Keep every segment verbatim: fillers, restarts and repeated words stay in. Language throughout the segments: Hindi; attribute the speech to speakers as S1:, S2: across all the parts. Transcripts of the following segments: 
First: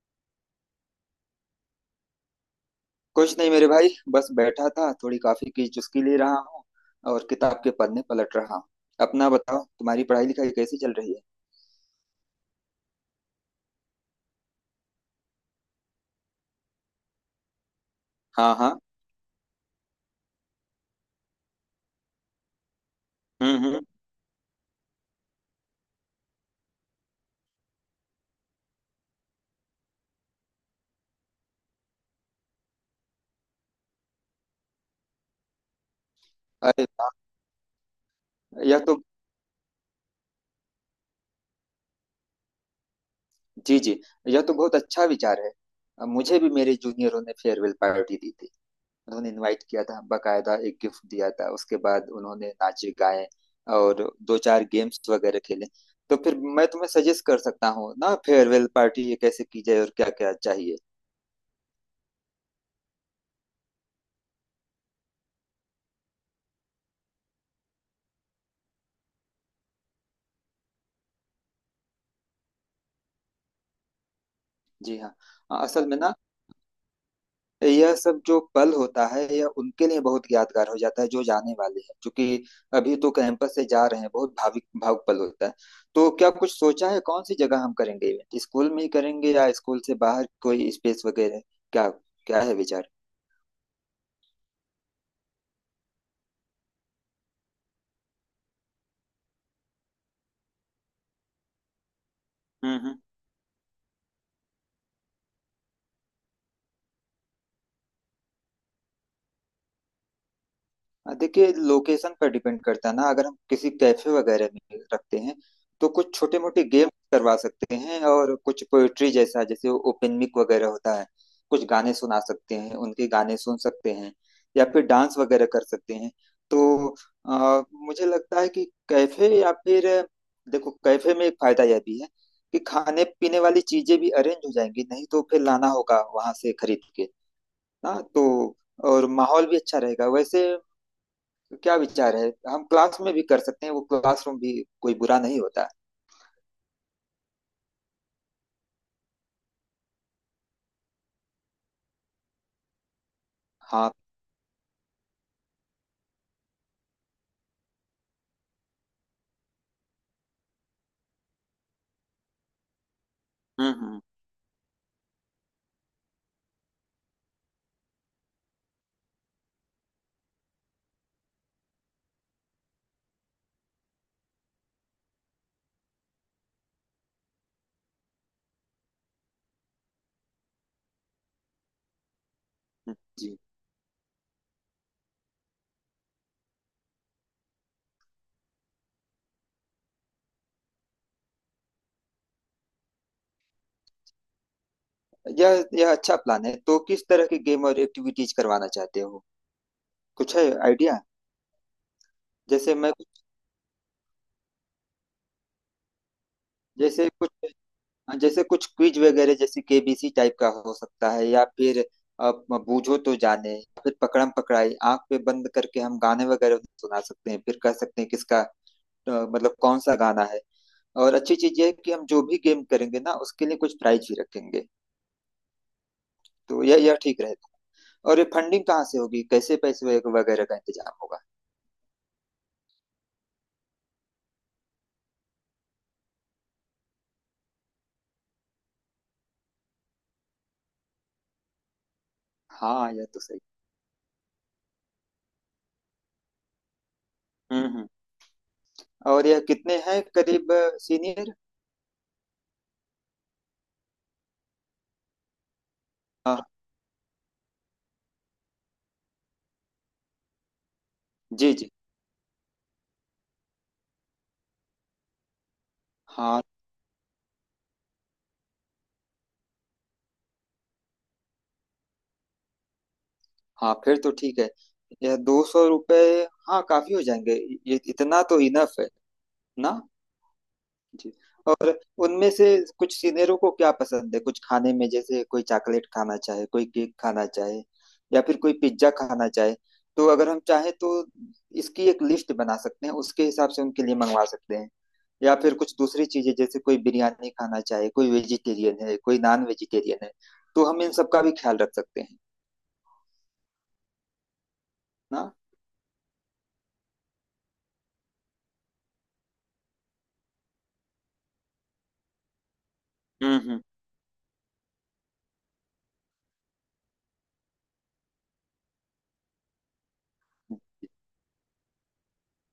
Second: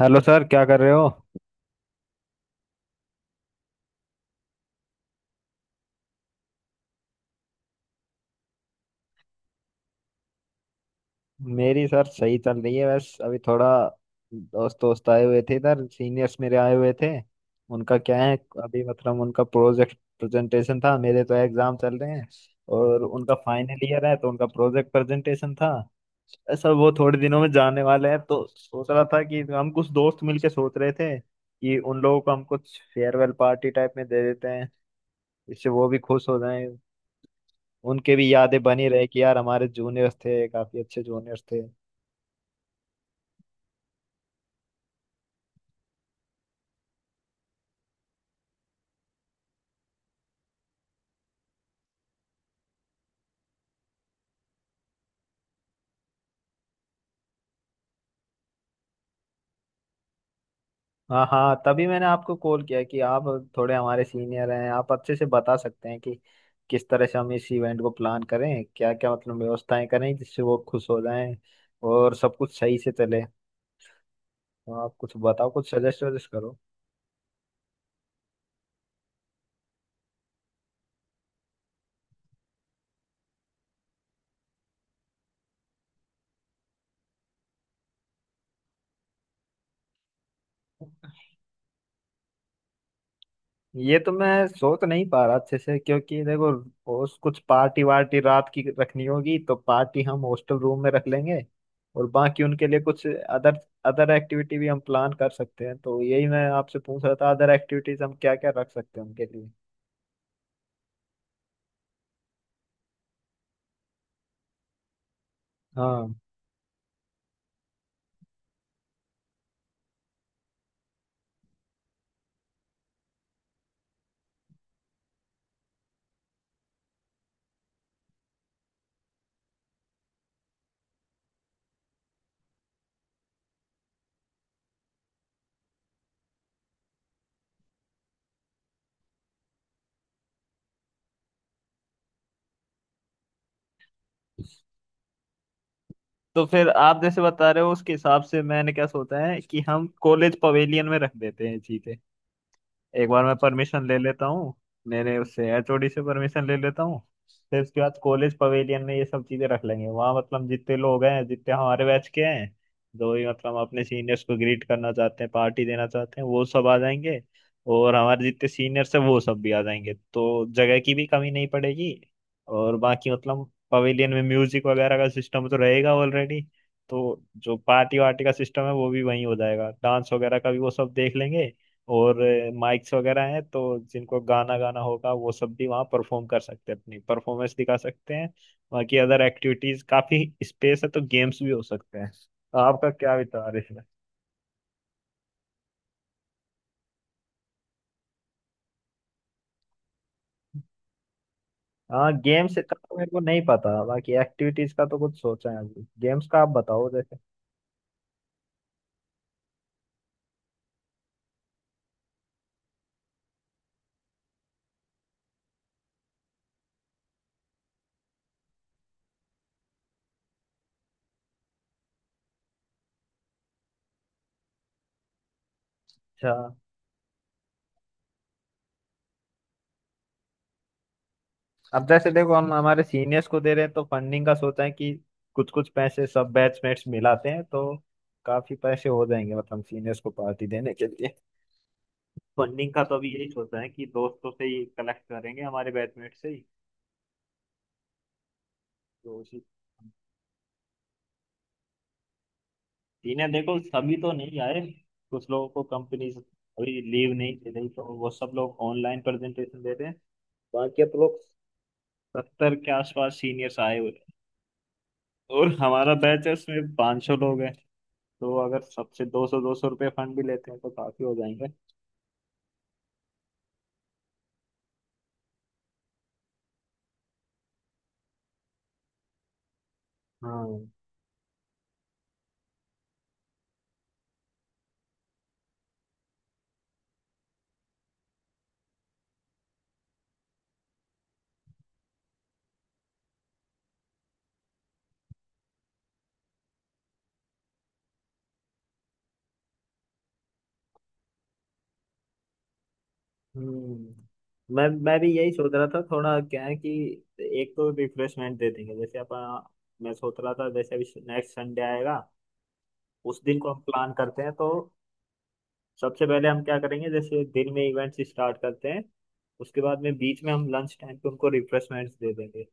S1: हेलो सर, क्या कर रहे हो।
S2: कुछ नहीं मेरे भाई, बस बैठा था, थोड़ी कॉफी की चुस्की ले रहा हूँ और किताब के पन्ने पलट रहा हूँ। अपना बताओ, तुम्हारी पढ़ाई लिखाई कैसी चल रही है?
S1: मेरी सर सही चल रही है। बस अभी थोड़ा दोस्त दोस्त आए हुए थे इधर, सीनियर्स मेरे आए हुए थे। उनका क्या है,
S2: हाँ हाँ।
S1: अभी मतलब उनका प्रोजेक्ट प्रेजेंटेशन था। मेरे तो एग्जाम चल रहे हैं और उनका
S2: हम्म हम्म।
S1: फाइनल ईयर है, तो उनका प्रोजेक्ट प्रेजेंटेशन था। सर वो थोड़े दिनों में जाने वाले हैं, तो सोच रहा था कि हम कुछ दोस्त मिलके सोच रहे थे कि उन लोगों को हम कुछ फेयरवेल पार्टी टाइप में दे देते हैं। इससे वो भी खुश हो जाएं,
S2: अरे वाह।
S1: उनके भी यादें
S2: यह
S1: बनी
S2: तो,
S1: रहे कि यार हमारे जूनियर्स थे, काफी अच्छे जूनियर्स थे।
S2: जी जी। यह तो बहुत अच्छा विचार है। अब मुझे भी मेरे जूनियरों ने फेयरवेल पार्टी दी थी। उन्होंने इनवाइट किया था, बाकायदा एक गिफ्ट दिया था, उसके बाद उन्होंने नाचे गाए और दो चार गेम्स वगैरह खेले। तो फिर मैं तुम्हें सजेस्ट कर सकता हूँ ना, फेयरवेल पार्टी ये कैसे की जाए और क्या क्या चाहिए।
S1: हाँ हाँ, तभी मैंने आपको कॉल किया कि आप थोड़े हमारे सीनियर हैं, आप अच्छे से बता सकते हैं कि किस तरह से हम इस इवेंट को प्लान करें, क्या क्या मतलब व्यवस्थाएं करें जिससे वो खुश हो जाएं और सब कुछ सही से चले। तो आप
S2: जी
S1: कुछ
S2: हाँ।
S1: बताओ,
S2: अ,
S1: कुछ
S2: असल में
S1: सजेस्ट
S2: ना,
S1: वजेस्ट करो।
S2: यह सब जो पल होता है यह उनके लिए बहुत यादगार हो जाता है, जो जाने वाले हैं, क्योंकि अभी तो कैंपस से जा रहे हैं, बहुत भावुक भावुक पल होता है। तो क्या कुछ सोचा है, कौन सी जगह हम करेंगे इवेंट, स्कूल में ही करेंगे या स्कूल से बाहर कोई स्पेस वगैरह, क्या क्या है विचार?
S1: ये तो मैं सोच नहीं पा रहा अच्छे से, क्योंकि देखो उस कुछ पार्टी वार्टी रात की रखनी होगी तो पार्टी हम हॉस्टल रूम में रख लेंगे, और बाकी उनके
S2: हम्म
S1: लिए
S2: हम्म।
S1: कुछ अदर अदर एक्टिविटी भी हम प्लान कर सकते हैं। तो यही मैं आपसे पूछ रहा था, अदर एक्टिविटीज हम क्या क्या रख सकते हैं उनके लिए।
S2: हाँ, देखिए लोकेशन पर डिपेंड करता है ना, अगर हम किसी कैफे वगैरह में रखते हैं तो
S1: हाँ।
S2: कुछ छोटे मोटे गेम करवा सकते हैं, और कुछ पोएट्री जैसा, जैसे ओपन मिक वगैरह होता है, कुछ गाने सुना सकते हैं, उनके गाने सुन सकते हैं, या फिर डांस वगैरह कर सकते हैं। तो अ, मुझे लगता है कि कैफे, या फिर देखो कैफे में एक फायदा यह भी है कि खाने पीने वाली चीजें भी अरेंज हो जाएंगी, नहीं तो फिर लाना होगा वहां से खरीद के ना, तो और माहौल भी अच्छा रहेगा वैसे। तो क्या विचार है, हम क्लास में भी कर सकते हैं, वो क्लासरूम भी कोई बुरा नहीं होता।
S1: तो फिर आप जैसे बता रहे हो उसके हिसाब से मैंने क्या सोचा है कि हम कॉलेज पवेलियन में रख देते हैं चीजें। एक बार मैं परमिशन
S2: हाँ।
S1: ले लेता हूँ, मेरे उससे एच ओ डी से परमिशन ले लेता हूँ। फिर उसके बाद कॉलेज पवेलियन में ये सब चीजें रख लेंगे। वहाँ मतलब जितने लोग हैं, जितने हमारे बैच के हैं, जो भी मतलब
S2: हम्म
S1: अपने
S2: हम्म।
S1: सीनियर्स को ग्रीट करना चाहते हैं, पार्टी देना चाहते हैं, वो सब आ जाएंगे। और हमारे जितने सीनियर्स हैं वो सब भी आ जाएंगे, तो जगह की भी कमी नहीं पड़ेगी। और बाकी मतलब पवेलियन में म्यूजिक वगैरह का सिस्टम तो रहेगा ऑलरेडी, तो जो पार्टी वार्टी का सिस्टम है वो भी वहीं हो जाएगा, डांस वगैरह का भी वो सब देख लेंगे। और माइक्स
S2: हम्म।
S1: वगैरह
S2: जी।
S1: हैं, तो जिनको गाना गाना होगा वो सब भी वहाँ परफॉर्म कर सकते हैं, अपनी परफॉर्मेंस दिखा सकते हैं। बाकी अदर एक्टिविटीज काफी स्पेस है, तो गेम्स भी हो सकते हैं। तो आपका क्या विचार है इसमें।
S2: यह यह अच्छा प्लान है। तो किस तरह की गेम और एक्टिविटीज करवाना चाहते हो, कुछ है आइडिया?
S1: हाँ गेम्स का
S2: जैसे मैं
S1: तो मेरे को नहीं पता, बाकी एक्टिविटीज का तो कुछ सोचा है। अभी गेम्स का आप बताओ
S2: जैसे
S1: जैसे।
S2: कुछ जैसे कुछ क्विज वगैरह, जैसे केबीसी टाइप का हो सकता है, या फिर आप बूझो तो जाने, फिर पकड़म पकड़ाई, आंख पे बंद करके हम गाने वगैरह सुना सकते हैं, फिर कह सकते हैं किसका, अ, मतलब कौन सा गाना है। और अच्छी चीज यह है कि हम जो भी गेम करेंगे ना, उसके लिए कुछ प्राइज भी रखेंगे।
S1: अच्छा।
S2: तो यह यह ठीक रहेगा। और ये फंडिंग कहाँ से होगी, कैसे पैसे वग- वगैरह का इंतजाम होगा?
S1: अब जैसे देखो हम हमारे सीनियर्स को दे रहे हैं, तो फंडिंग का सोचा है कि कुछ कुछ पैसे सब बैचमेट्स मिलाते हैं तो काफी पैसे हो जाएंगे, मतलब सीनियर्स को पार्टी देने के लिए। फंडिंग का
S2: हाँ
S1: तो
S2: यह
S1: अभी
S2: तो
S1: यही
S2: सही।
S1: सोचा है कि दोस्तों से ही कलेक्ट करेंगे, हमारे बैचमेट से ही।
S2: हम्म हम्म।
S1: तो
S2: और
S1: उसी।
S2: यह कितने हैं करीब, सीनियर?
S1: इन्हें देखो सभी तो नहीं आए, कुछ लोगों को कंपनीज
S2: हाँ।
S1: अभी लीव नहीं दे रही, तो वो सब लोग ऑनलाइन प्रेजेंटेशन दे रहे हैं। बाकी आप लोग,
S2: जी जी।
S1: सत्तर के आसपास सीनियर्स आए हुए हैं। और हमारा बैच है
S2: हाँ
S1: उसमें पाँच सौ लोग हैं। तो अगर सबसे दो सौ दो सौ रुपये फंड भी लेते हैं तो काफी हो जाएंगे।
S2: हाँ, फिर तो ठीक है। यह दो सौ रुपये, हाँ काफी हो जाएंगे। ये इतना तो इनफ है ना?
S1: हाँ।
S2: जी। और उनमें से कुछ सीनियरों को क्या पसंद है कुछ खाने में, जैसे कोई चॉकलेट खाना चाहे, कोई केक खाना चाहे, या फिर कोई पिज्जा खाना चाहे, तो अगर हम चाहें तो इसकी एक लिस्ट बना सकते हैं, उसके हिसाब से उनके लिए मंगवा सकते हैं। या फिर कुछ दूसरी चीजें, जैसे कोई बिरयानी खाना चाहे, कोई वेजिटेरियन है कोई नॉन वेजिटेरियन है, तो हम इन सब का भी ख्याल रख सकते हैं
S1: हम्म, मैं मैं भी यही
S2: ना।
S1: सोच रहा था। थोड़ा क्या है कि एक तो रिफ्रेशमेंट दे देंगे जैसे अपन। मैं सोच रहा था जैसे अभी नेक्स्ट संडे आएगा, उस दिन
S2: हम्म
S1: को हम
S2: हम्म।
S1: प्लान करते हैं। तो सबसे पहले हम क्या करेंगे, जैसे दिन में इवेंट्स स्टार्ट करते हैं, उसके बाद में बीच में हम लंच टाइम पे उनको रिफ्रेशमेंट्स दे देंगे।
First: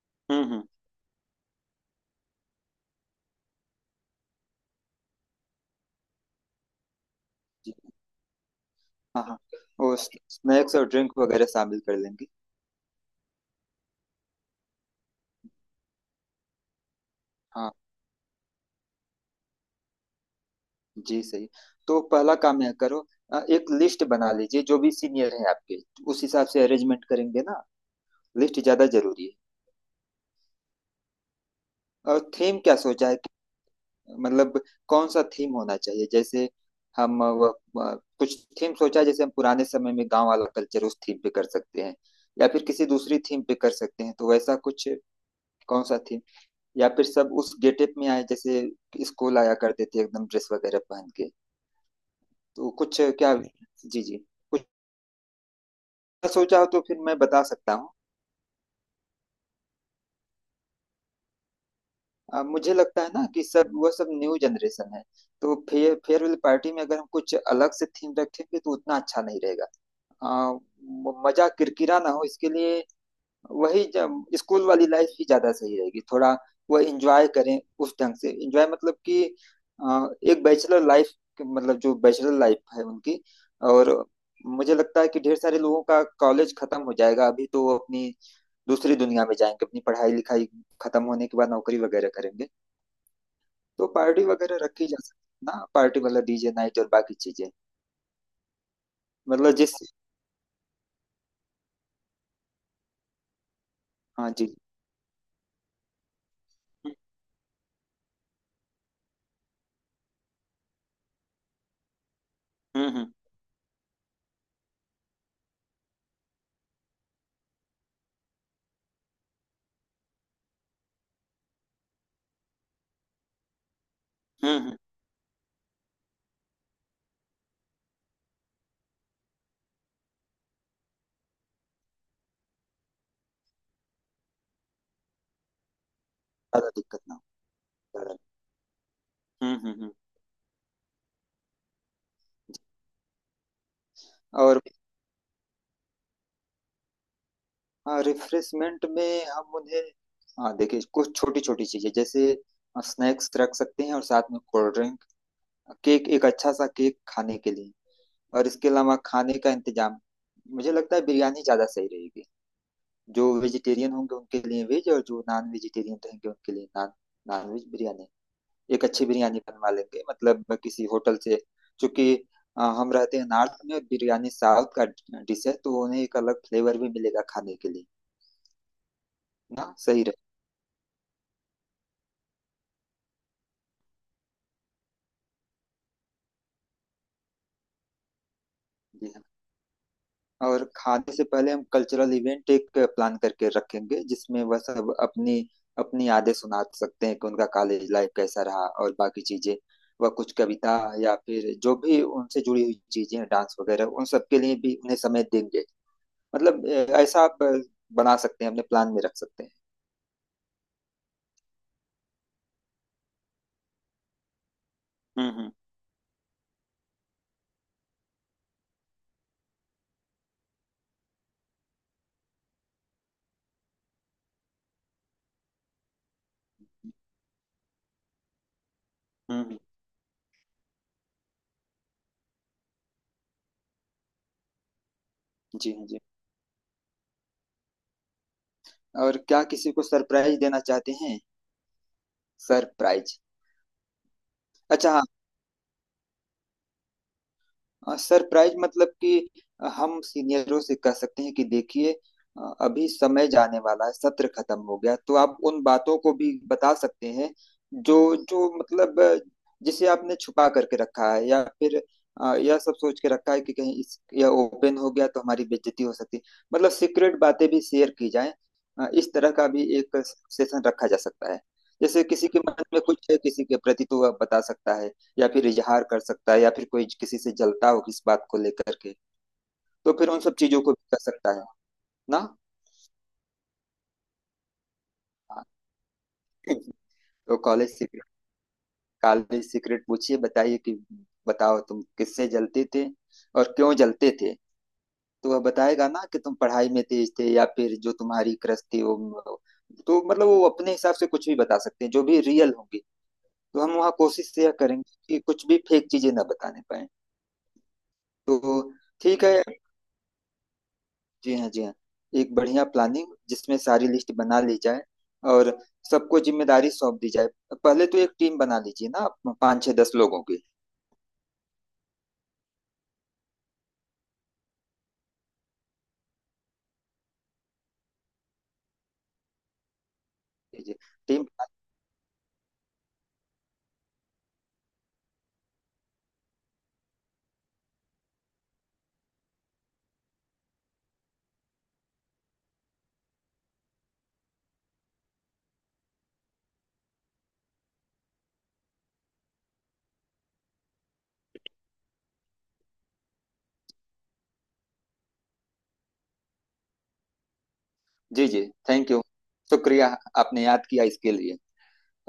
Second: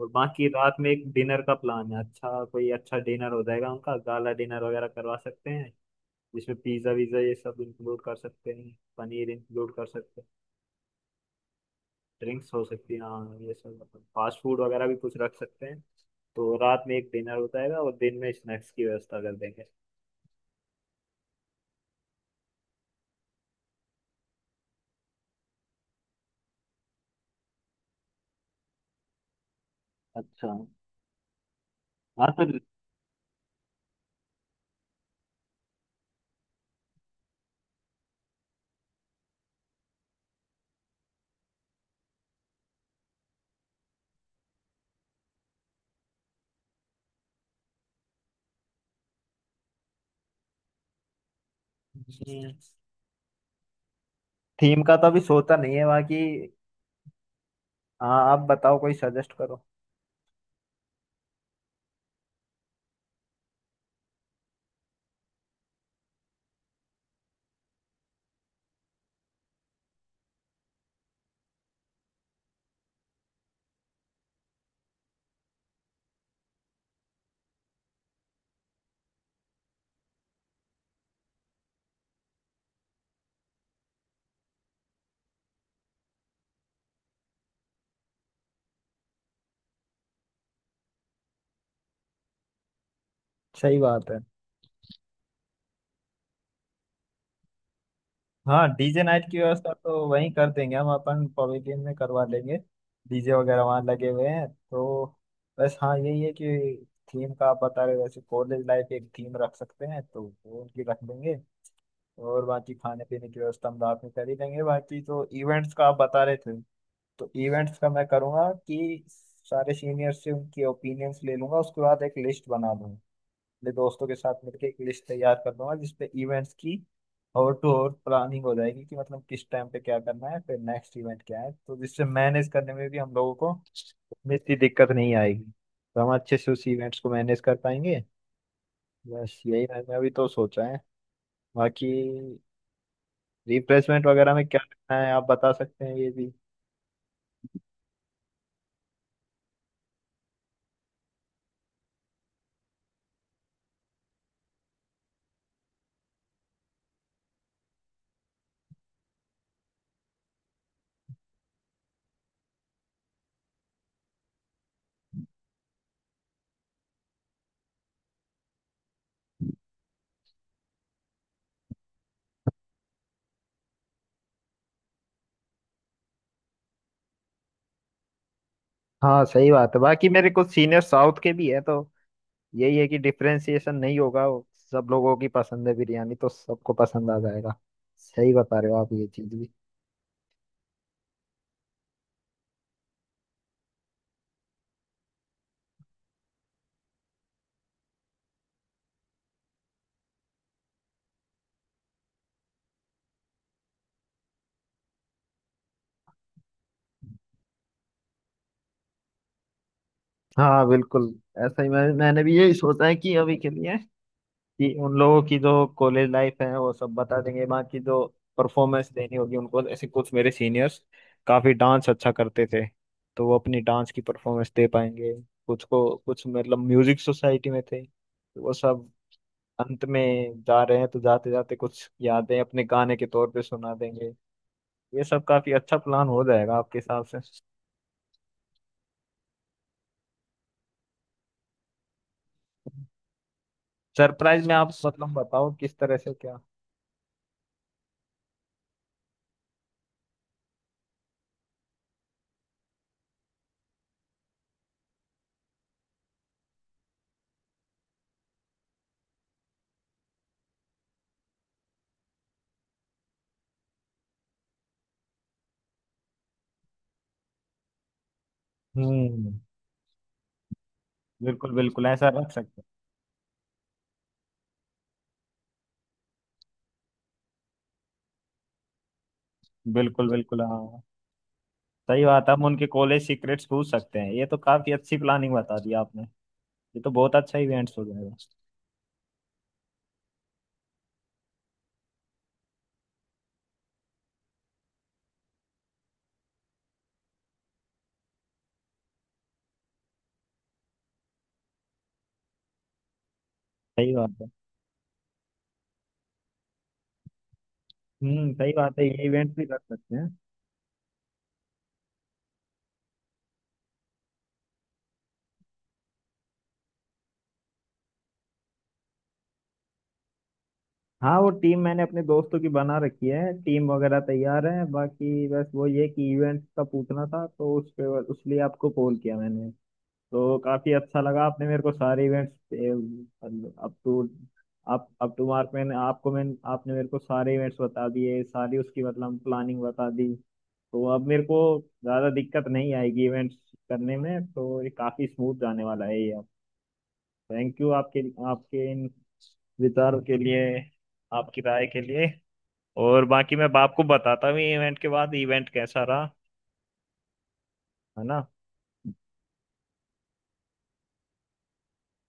S1: और
S2: हम्म
S1: बाकी
S2: हम्म।
S1: रात में एक डिनर का प्लान है, अच्छा कोई अच्छा डिनर हो जाएगा उनका, गाला डिनर वगैरह करवा सकते हैं। जिसमें पिज्ज़ा विज़ा ये सब
S2: जी।
S1: इंक्लूड कर सकते हैं,
S2: हाँ
S1: पनीर
S2: हाँ।
S1: इंक्लूड कर
S2: और
S1: सकते हैं।
S2: स्नैक्स और ड्रिंक वगैरह शामिल कर लेंगे।
S1: ड्रिंक्स हो सकती है, हाँ ये सब अपन फास्ट फूड वगैरह भी कुछ रख सकते हैं। तो रात में एक डिनर हो
S2: हाँ
S1: जाएगा और दिन में स्नैक्स की व्यवस्था कर देंगे।
S2: जी सही। तो पहला काम यह करो, अ, एक लिस्ट बना लीजिए जो भी सीनियर है आपके, उस हिसाब से अरेंजमेंट करेंगे ना, लिस्ट ज्यादा जरूरी
S1: अच्छा।
S2: है।
S1: हाँ।
S2: और
S1: तो
S2: थीम क्या सोचा है कि- मतलब कौन सा थीम होना चाहिए, जैसे हम अ, व- अ, कुछ थीम सोचा है, जैसे हम पुराने समय में गांव वाला कल्चर उस थीम पे कर सकते हैं, या फिर किसी दूसरी थीम पे कर सकते हैं, तो वैसा कुछ, कौन सा थीम? या फिर सब उस गेटअप में आए जैसे स्कूल आया करते थे एकदम ड्रेस वगैरह पहन के, तो कुछ क्या, जी जी।
S1: थीम का तो अभी सोचा नहीं है बाकी।
S2: सोचा हो तो फिर मैं बता सकता हूँ।
S1: हाँ, आप बताओ, कोई सजेस्ट करो।
S2: अ, मुझे लगता है ना कि सब, वो सब न्यू जनरेशन है, तो फे, फेयरवेल पार्टी में अगर हम कुछ अलग से थीम रखेंगे तो उतना अच्छा नहीं रहेगा। अ, म- मजा किरकिरा ना हो इसके लिए, वही जब स्कूल वाली लाइफ ही ज्यादा सही रहेगी, थोड़ा वो एंजॉय करें, उस ढंग से एंजॉय मतलब कि अ, एक बैचलर लाइफ, मतलब जो बैचलर लाइफ है उनकी। और मुझे लगता है कि ढेर सारे लोगों का कॉलेज खत्म हो जाएगा अभी, तो वो अपनी दूसरी दुनिया में जाएंगे, अपनी पढ़ाई लिखाई खत्म होने के बाद नौकरी वगैरह करेंगे।
S1: सही
S2: तो
S1: बात है।
S2: पार्टी वगैरह रखी जा सकती है ना, पार्टी मतलब डीजे नाइट और बाकी चीजें।
S1: हाँ, डीजे नाइट की
S2: मतलब
S1: व्यवस्था
S2: जिस,
S1: तो वहीं कर देंगे, हम अपन पवेलियन में करवा लेंगे, डीजे वगैरह वहाँ लगे हुए
S2: हाँ
S1: हैं
S2: जी।
S1: तो। बस हाँ, यही है कि थीम का आप बता रहे हो, वैसे कॉलेज लाइफ एक थीम रख सकते हैं, तो वो उनकी रख देंगे। और बाकी
S2: हम्म
S1: खाने
S2: हम्म।
S1: पीने की व्यवस्था हम रात में कर ही देंगे, बाकी तो इवेंट्स का आप बता रहे थे। तो इवेंट्स का मैं करूँगा कि सारे सीनियर से उनके ओपिनियंस ले लूंगा, उसके बाद एक लिस्ट बना दूंगा, अपने दोस्तों के साथ
S2: हम्म
S1: मिलकर एक
S2: हम्म।
S1: लिस्ट तैयार कर दूंगा जिसपे इवेंट्स की और टू और प्लानिंग हो जाएगी कि मतलब किस टाइम पे क्या करना है, फिर नेक्स्ट इवेंट क्या है, तो जिससे मैनेज करने में भी हम लोगों को में इतनी दिक्कत नहीं आएगी। तो हम अच्छे से उस
S2: ज्यादा
S1: इवेंट्स
S2: दिक्कत
S1: को
S2: ना
S1: मैनेज
S2: हो,
S1: कर पाएंगे।
S2: ज्यादा।
S1: बस
S2: हम्म
S1: यही
S2: हम्म हम्म।
S1: मैंने अभी तो सोचा है। बाकी रिफ्रेशमेंट वगैरह में क्या
S2: और
S1: रखना है आप बता सकते हैं ये भी।
S2: हाँ, रिफ्रेशमेंट में हम उन्हें, हाँ देखिए कुछ छोटी छोटी चीजें, जैसे स्नैक्स रख सकते हैं, और साथ में कोल्ड ड्रिंक, केक, एक अच्छा सा केक खाने के लिए, और इसके अलावा खाने का इंतजाम, मुझे लगता है बिरयानी ज्यादा सही रहेगी, जो वेजिटेरियन होंगे उनके लिए वेज और जो नॉन वेजिटेरियन रहेंगे उनके लिए नॉन, नॉन वेज बिरयानी। एक अच्छी बिरयानी बनवा लेंगे मतलब किसी होटल से, क्योंकि अ, हम रहते हैं नॉर्थ में और बिरयानी साउथ का डिश है, तो उन्हें एक अलग फ्लेवर भी मिलेगा खाने के लिए।
S1: हाँ सही
S2: ना
S1: बात है,
S2: सही
S1: बाकी मेरे कुछ सीनियर साउथ के भी है, तो यही है कि डिफरेंशिएशन नहीं होगा वो, सब लोगों की पसंद है बिरयानी, तो सबको पसंद आ जाएगा। सही बता रहे हो आप ये
S2: रहे।
S1: चीज भी।
S2: और खाने से पहले हम कल्चरल इवेंट एक प्लान करके रखेंगे, जिसमें वह सब अपनी अपनी यादें सुना सकते हैं कि उनका कॉलेज लाइफ कैसा रहा, और बाकी चीजें, वह कुछ कविता या फिर जो भी उनसे जुड़ी हुई चीजें, डांस वगैरह, उन सब के लिए भी उन्हें समय देंगे, मतलब अ, ऐसा आप अ, बना सकते हैं, अपने प्लान में रख सकते हैं।
S1: हाँ बिल्कुल। ऐसा ही मैं, मैंने भी यही सोचा है कि अभी के लिए कि उन लोगों
S2: हम्म
S1: की
S2: हम्म।
S1: जो कॉलेज लाइफ है वो सब बता देंगे। बाकी जो परफॉर्मेंस देनी होगी उनको ऐसे, कुछ मेरे सीनियर्स काफी डांस अच्छा करते थे, तो वो अपनी डांस की परफॉर्मेंस दे पाएंगे। कुछ को कुछ मतलब म्यूजिक सोसाइटी में थे, तो वो सब
S2: हम्म हम्म।
S1: अंत में जा रहे हैं, तो जाते जाते कुछ यादें अपने गाने के तौर पे सुना देंगे। ये सब काफी
S2: जी
S1: अच्छा
S2: हाँ जी।
S1: प्लान हो जाएगा आपके हिसाब से।
S2: और क्या किसी को सरप्राइज देना चाहते हैं, सरप्राइज?
S1: सरप्राइज में आप
S2: अच्छा।
S1: मतलब बताओ किस तरह से क्या।
S2: हाँ, सरप्राइज मतलब कि हम सीनियरों से कह सकते हैं कि देखिए, अ, अभी समय जाने वाला है, सत्र खत्म हो गया, तो आप उन बातों को भी बता सकते हैं जो, जो मतलब अ, जिसे आपने छुपा करके रखा है, या फिर अ, यह सब सोच के रखा है कि कहीं इस यह ओपन हो गया तो हमारी बेइज्जती हो सकती है, मतलब सीक्रेट बातें भी शेयर की जाएं। अ, इस तरह
S1: हम्म।
S2: का भी एक सेशन रखा जा सकता है।
S1: बिल्कुल बिल्कुल,
S2: जैसे
S1: ऐसा
S2: किसी
S1: रख
S2: के
S1: सकते
S2: मन में कुछ है किसी के प्रति तो वह बता सकता है, या फिर इजहार कर सकता है, या फिर कोई किसी से जलता हो किस बात को लेकर के,
S1: हैं।
S2: तो फिर
S1: बिल्कुल
S2: उन सब
S1: बिल्कुल,
S2: चीजों को
S1: हाँ।
S2: भी कर सकता है।
S1: सही
S2: ना
S1: बात है, हम उनके कॉलेज सीक्रेट्स पूछ सकते हैं, ये तो काफी अच्छी प्लानिंग
S2: हाँ।
S1: बता दी आपने। ये तो बहुत
S2: तो
S1: अच्छा इवेंट
S2: कॉलेज
S1: हो
S2: सीक्रेट,
S1: जाएगा।
S2: कॉलेज सीक्रेट पूछिए, बताइए कि बताओ तुम किससे जलते थे और क्यों जलते थे, तो वह बताएगा ना कि तुम पढ़ाई में तेज थे, या फिर जो तुम्हारी क्रश थी वो, तो मतलब वो अपने हिसाब से कुछ भी बता सकते हैं, जो भी रियल होंगी, तो हम वहाँ
S1: सही बात है।
S2: कोशिश यह करेंगे कि कुछ भी फेक चीजें ना बताने पाए।
S1: हम्म
S2: तो
S1: सही बात है, ये
S2: ठीक है।
S1: इवेंट भी कर सकते हैं।
S2: जी हाँ जी हाँ। एक बढ़िया प्लानिंग जिसमें सारी लिस्ट बना ली जाए और सबको जिम्मेदारी सौंप दी जाए। पहले तो एक टीम बना लीजिए ना आप, पाँच छः दस लोगों की।
S1: हाँ वो टीम मैंने अपने दोस्तों की बना रखी है, टीम वगैरह तैयार है, बाकी बस वो ये कि इवेंट का पूछना था, तो उस पे उसके लिए आपको कॉल किया मैंने। तो
S2: जी
S1: काफी
S2: जी।
S1: अच्छा लगा,
S2: टीम।
S1: आपने मेरे को सारे इवेंट्स अप टू, आप अप टू मार्क, मैंने आपको मैंने आपने मेरे को सारे इवेंट्स बता दिए, सारी उसकी मतलब प्लानिंग बता दी। तो अब मेरे को ज्यादा दिक्कत नहीं आएगी इवेंट्स करने में, तो ये काफी स्मूथ जाने वाला है ये अब। थैंक यू आपके आपके इन विचारों के लिए, आपकी राय के लिए। और बाकी मैं बाप को बताता हूँ इवेंट के बाद इवेंट कैसा रहा, है ना।
S2: जी जी। थैंक यू, शुक्रिया, आपने याद किया इसके लिए।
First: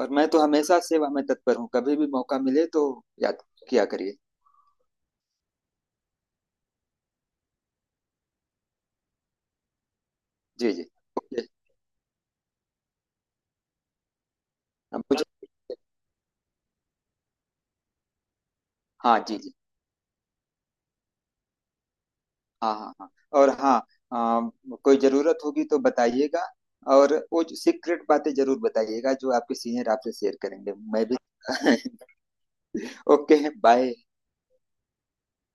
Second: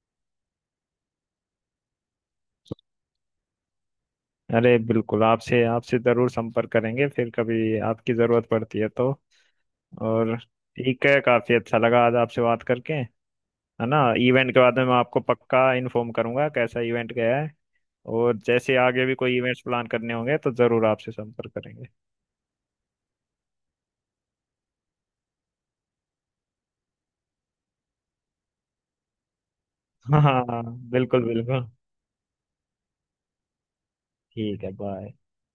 S2: और मैं तो हमेशा सेवा में तत्पर हूँ, कभी भी मौका मिले तो याद किया करिए।
S1: अरे बिल्कुल, आपसे आपसे ज़रूर संपर्क करेंगे फिर कभी आपकी ज़रूरत पड़ती है तो। और
S2: जी जी।
S1: ठीक है,
S2: ओके।
S1: काफ़ी अच्छा लगा आज आपसे बात करके, है ना। इवेंट के बारे में मैं
S2: अब
S1: आपको
S2: मुझे,
S1: पक्का इन्फॉर्म करूंगा कैसा इवेंट गया है। और जैसे आगे भी
S2: हाँ जी
S1: कोई
S2: जी,
S1: इवेंट्स प्लान करने होंगे तो ज़रूर आपसे संपर्क करेंगे।
S2: हाँ हाँ हाँ। और हाँ, अम, कोई जरूरत होगी तो बताइएगा। और वो जो सीक्रेट बातें जरूर बताइएगा जो आपके सीनियर आपसे
S1: हाँ
S2: शेयर
S1: हाँ,
S2: करेंगे, मैं भी
S1: बिल्कुल बिल्कुल,
S2: ओके बाय।
S1: ठीक है, बाय।